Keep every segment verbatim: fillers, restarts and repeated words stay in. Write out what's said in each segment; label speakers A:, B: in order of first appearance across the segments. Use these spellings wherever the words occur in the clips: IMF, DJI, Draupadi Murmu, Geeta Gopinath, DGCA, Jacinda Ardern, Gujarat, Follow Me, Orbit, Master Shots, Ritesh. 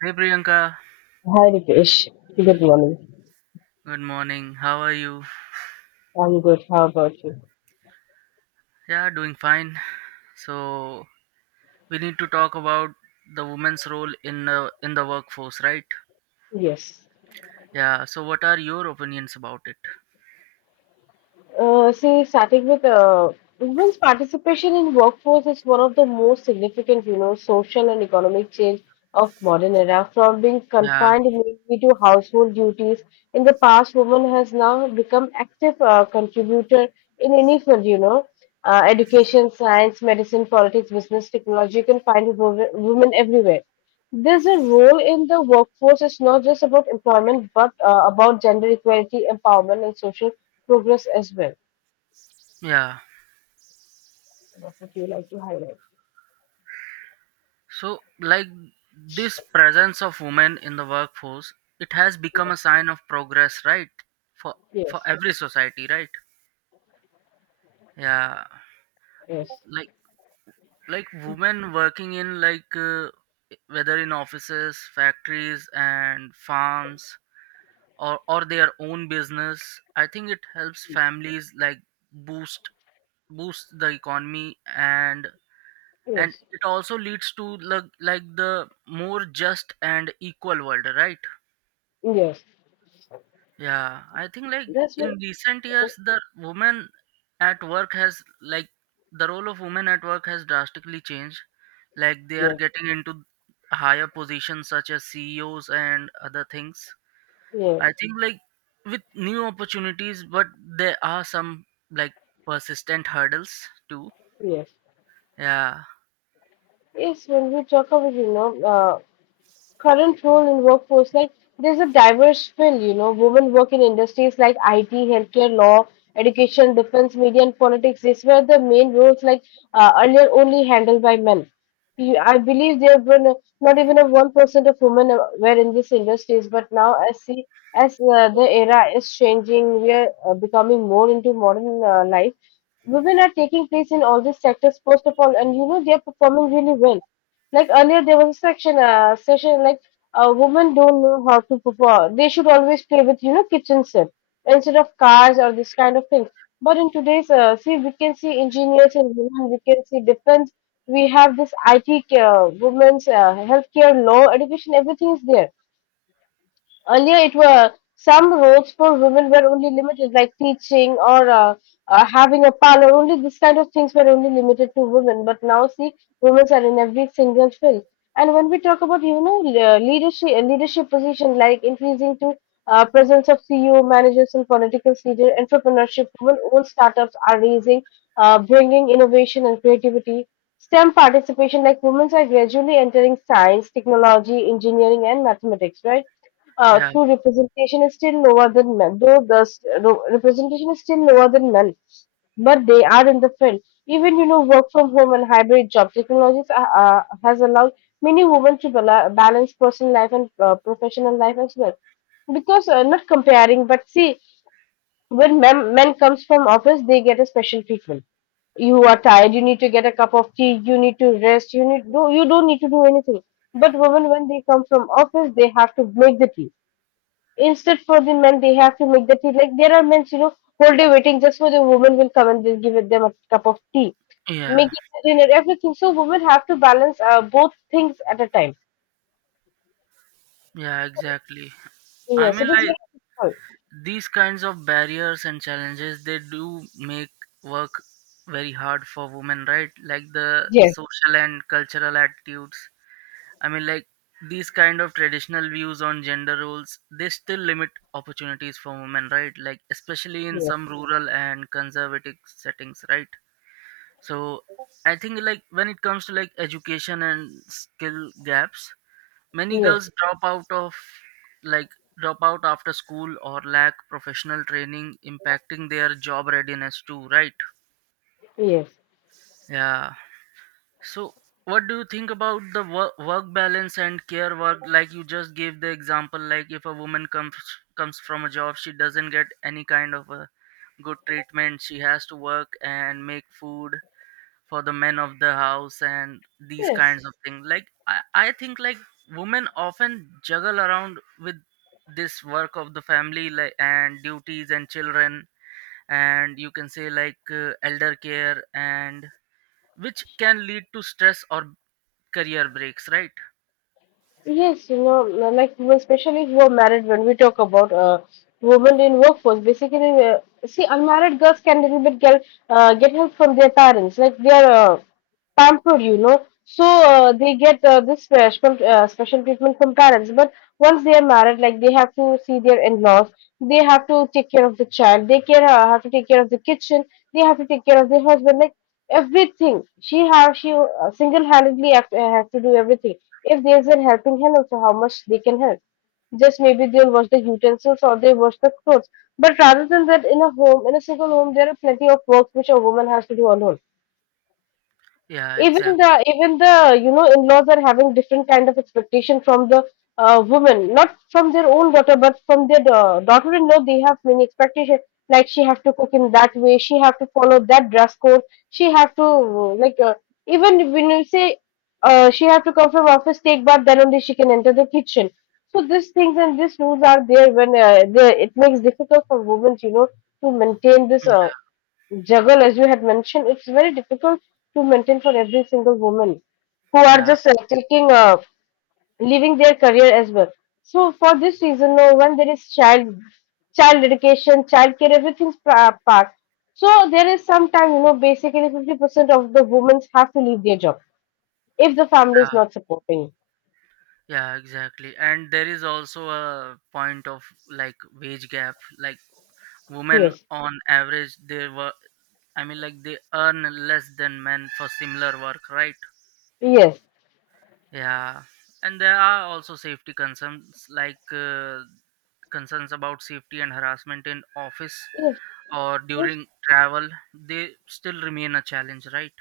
A: Hey Priyanka,
B: Hi, Ritesh. Good morning.
A: good morning. How are you?
B: I'm good. How about you?
A: Yeah, doing fine. So we need to talk about the woman's role in uh, in the workforce, right?
B: Yes.
A: Yeah. So what are your opinions about it?
B: Uh, see, starting with uh, women's participation in workforce is one of the most significant, you know, social and economic change of modern era. From being
A: Yeah,
B: confined mainly to household duties in the past, women has now become active uh, contributor in any field, you know, uh, education, science, medicine, politics, business, technology. You can find wo- women everywhere. This role in the workforce is not just about employment, but uh, about gender equality, empowerment, and social progress as well.
A: yeah.
B: What would you like to highlight?
A: So like this presence of women in the workforce, it has become
B: Yes,
A: a sign of progress, right? For for
B: yes,
A: every society, right? Yeah.
B: yes,
A: Like like women working in like uh, whether in offices, factories, and farms or or their own business. I think it helps families like boost boost the economy, and and
B: yes,
A: it also leads to like like the more just and equal world, right?
B: yes.
A: Yeah, I think like
B: That's
A: in
B: what.
A: recent years the woman at work has like the role of women at work has drastically changed. Like they are
B: Yes,
A: getting into higher positions such as ceos and other things.
B: yes,
A: I think like with new opportunities, but there are some like persistent hurdles too.
B: yes,
A: Yeah,
B: yes. When we talk about, you know, uh, current role in workforce, like there's a diverse field, you know, women work in industries like IT, healthcare, law, education, defense, media, and politics. These were the main roles, like uh, earlier only handled by men. You- i believe there were no- not even a one percent of women uh, were in these industries, but now, as see, as uh, the era is changing, we are uh, becoming more into modern uh, life. Women are taking place in all these sectors first of all, and you know, they are performing really well. Like earlier, there was a section, uh, session, like uh, women don't know how to perform. They should always play with, you know, kitchen set instead of cars or this kind of thing. But in today's, uh, see, we can see engineers and women. We can see defense. We have this I T, uh, women's, uh, healthcare, law, education. Everything is there. Earlier, it were some roles for women were only limited, like teaching or uh, uh, having a parlor. Only this kind of things were only limited to women. But now, see, women are in every single field. And when we talk about, you know, le- uh, leadership uh, leadership position, like increasing to uh, presence of C E O, managers, and political leaders, entrepreneurship, women-owned startups are raising, uh, bringing innovation and creativity. STEM participation, like women are gradually entering science, technology, engineering, and mathematics, right? Uh,
A: yeah,
B: through representation is still lower than men, though the s- ro- representation is still lower than men, but they are in the field. Even, you know, work from home and hybrid job technologies are- uh, has allowed many women to bala- balance personal life and uh, professional life as well. Because uh, not comparing, but see, when men, men comes from office, they get a special treatment. You are tired, you need to get a cup of tea, you need to rest, you need, no, you don't need to do anything. But women, when they come from office, they have to make the tea. Instead, for the men, they have to make the tea. Like there are men, you know, whole day waiting just for the woman will come and they'll give it them a cup of tea,
A: yeah,
B: making dinner, everything. So women have to balance uh, both things at a time.
A: yeah, exactly. I
B: Yes,
A: mean,
B: it is
A: like
B: very difficult.
A: these kinds of barriers and challenges, they do make work very hard for women, right? Like the
B: Yes,
A: social and cultural attitudes. I mean, like these kind of traditional views on gender roles, they still limit opportunities for women, right? Like especially in
B: yes,
A: some rural and conservative settings, right? So I think like when it comes to like education and skill gaps, many
B: yes,
A: girls drop out of like drop out after school or lack professional training, impacting their job readiness too, right?
B: yes,
A: Yeah. So what do you think about the work, work balance and care work? Like you just gave the example, like if a woman comes comes from a job, she doesn't get any kind of a good treatment. She has to work and make food for the men of the house, and these
B: yes,
A: kinds of things. Like I, I think like women often juggle around with this work of the family, like, and duties and children, and you can say like uh, elder care, and which can lead to stress or career breaks, right?
B: yes. You know, l- like women, especially who are married, when we talk about uh, women in workforce, basically, uh, see, unmarried girls can little bit get uh, get help from their parents. Like they are uh, pampered, you know. So uh, they get uh, this special uh, special treatment from parents. But once they are married, like they have to see their in-laws, they have to take care of the child, they care uh, have to take care of the kitchen, they have to take care of their husband, like everything. She have she uh, single-handedly have, uh, have to do everything. If there's a helping hand, also how much they can help, just maybe they'll wash the utensils or they wash the clothes. But rather than that, in a home, in a single home, there are plenty of work which a woman has to do alone.
A: Yeah,
B: even
A: exactly.
B: the even the you know, in-laws are having different kind of expectation from the uh, woman, not from their own daughter, but from their uh, daughter-in-law. They have many expectation, like she have to cook in that way, she have to follow that dress code, she have to uh, like, uh, even when you say uh, she have to come from office, take bath, then only she can enter the kitchen. So these things and these rules are there when uh, the, it makes difficult for women, you know, to maintain this uh,
A: Yeah
B: juggle, as you had mentioned. It's very difficult to maintain for every single woman who are
A: yeah
B: just uh, taking, uh, leaving their career as well. So for this reason, no, when there is child, child education, child care, everything's pa- part. So there is some time, you know, basically fifty percent of the women have to leave their job if the family is
A: yeah
B: not supporting.
A: yeah, exactly, and there is also a point of like wage gap. Like women
B: Yes.
A: on average they were. I mean, like they earn less than men for similar work, right?
B: Yes,
A: Yeah, and there are also safety concerns, like uh, concerns about safety and harassment in office
B: yes,
A: or
B: yes.
A: during travel. They still remain a challenge, right?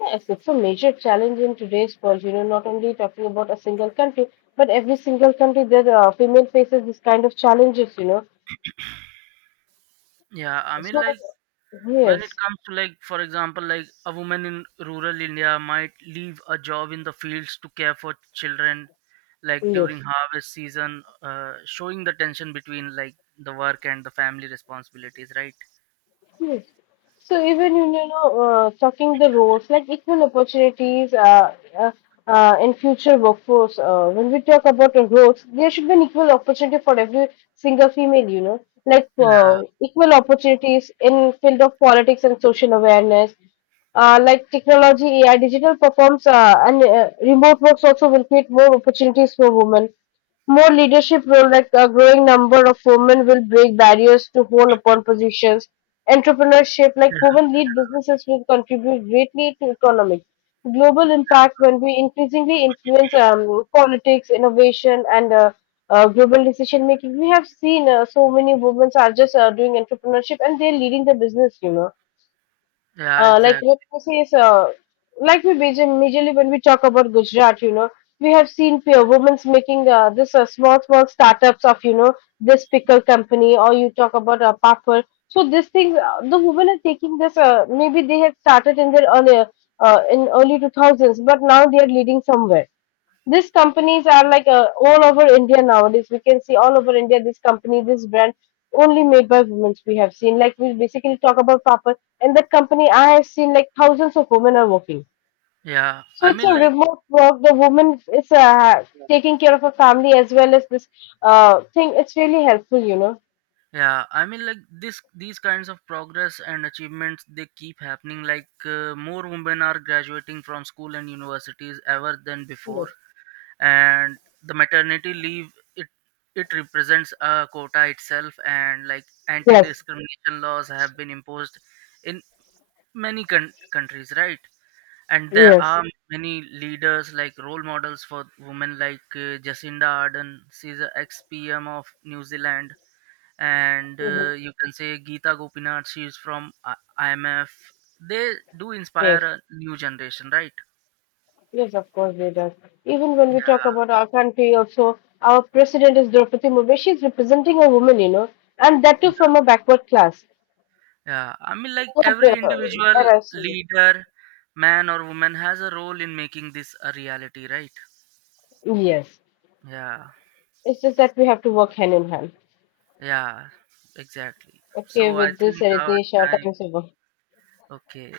B: Yes, it's a major challenge in today's world. You know, not only talking about a single country, but every single country that uh, female faces this kind of challenges, you know.
A: Yeah, I mean,
B: So
A: like when it
B: yes,
A: comes to like, for example, like a woman in rural India might leave a job in the fields to care for children, like during
B: yes.
A: harvest season, uh, showing the tension between like the work and the family responsibilities, right?
B: Yes. So even, you know, no, uh, talking the roles, like equal opportunities uh, uh, uh, in future workforce. Uh, when we talk about the roles, there should be an equal opportunity for every single female. You know, like uh,
A: Yeah,
B: equal opportunities in field of politics and social awareness. Uh, like technology, A I, digital performs, uh, and uh, remote works also will create more opportunities for women. More leadership roles, like a growing number of women will break barriers to hold-on positions. Entrepreneurship, like women
A: yeah,
B: lead businesses, will contribute greatly to economic global impact when we increasingly influence um, politics, innovation, and uh, uh, global decision making. We have seen uh, so many women are just uh, doing entrepreneurship and they're leading the business, you know.
A: yeah,
B: Uh, like what
A: exactly.
B: we say is, uh, like we major- majorly, when we talk about Gujarat, you know, we have seen peer women's making uh, this, uh, small small startups of, you know, this pickle company, or you talk about a uh, papad. So these things, uh, the women are taking this. Uh, maybe they had started in their earlier uh, in early two thousands, but now they are leading somewhere. These companies are like, uh, all over India nowadays. We can see all over India this company, this brand only made by women. We have seen, like, we basically talk about Papa and that company. I have seen like thousands of women are working.
A: Yeah,
B: So
A: I
B: it's a
A: mean, like,
B: remote work. The woman is uh, taking care of her family as well as this uh, thing. It's really helpful, you know.
A: yeah, I mean, like this, these kinds of progress and achievements, they keep happening. Like, uh, more women are graduating from school and universities ever than before,
B: Yes.
A: and the maternity leave, it it represents a quota itself, and like
B: Yes.
A: anti-discrimination laws have been imposed in many con- countries, right? And there
B: Yes.
A: are many leaders like role models for women, like uh, Jacinda Ardern. She's an ex-P M of New Zealand, and
B: Hmm.
A: uh, you can say Geeta Gopinath. She's from uh, I- IMF. They do inspire
B: Yes.
A: a new generation, right?
B: Yes, of course they does. Even when we talk
A: Yeah,
B: about our country, also our president is Draupadi Murmu. She's representing a woman, you know, and that too from a backward class.
A: yeah. I mean, like
B: So, uh,
A: every individual
B: that I see.
A: leader, man or woman, has a role in making this a reality, right?
B: Yes,
A: Yeah,
B: it's just that we have to work hand in hand.
A: yeah, exactly.
B: Okay,
A: So I
B: with this,
A: think our
B: Ritesh, our
A: time.
B: time is over.
A: Okay.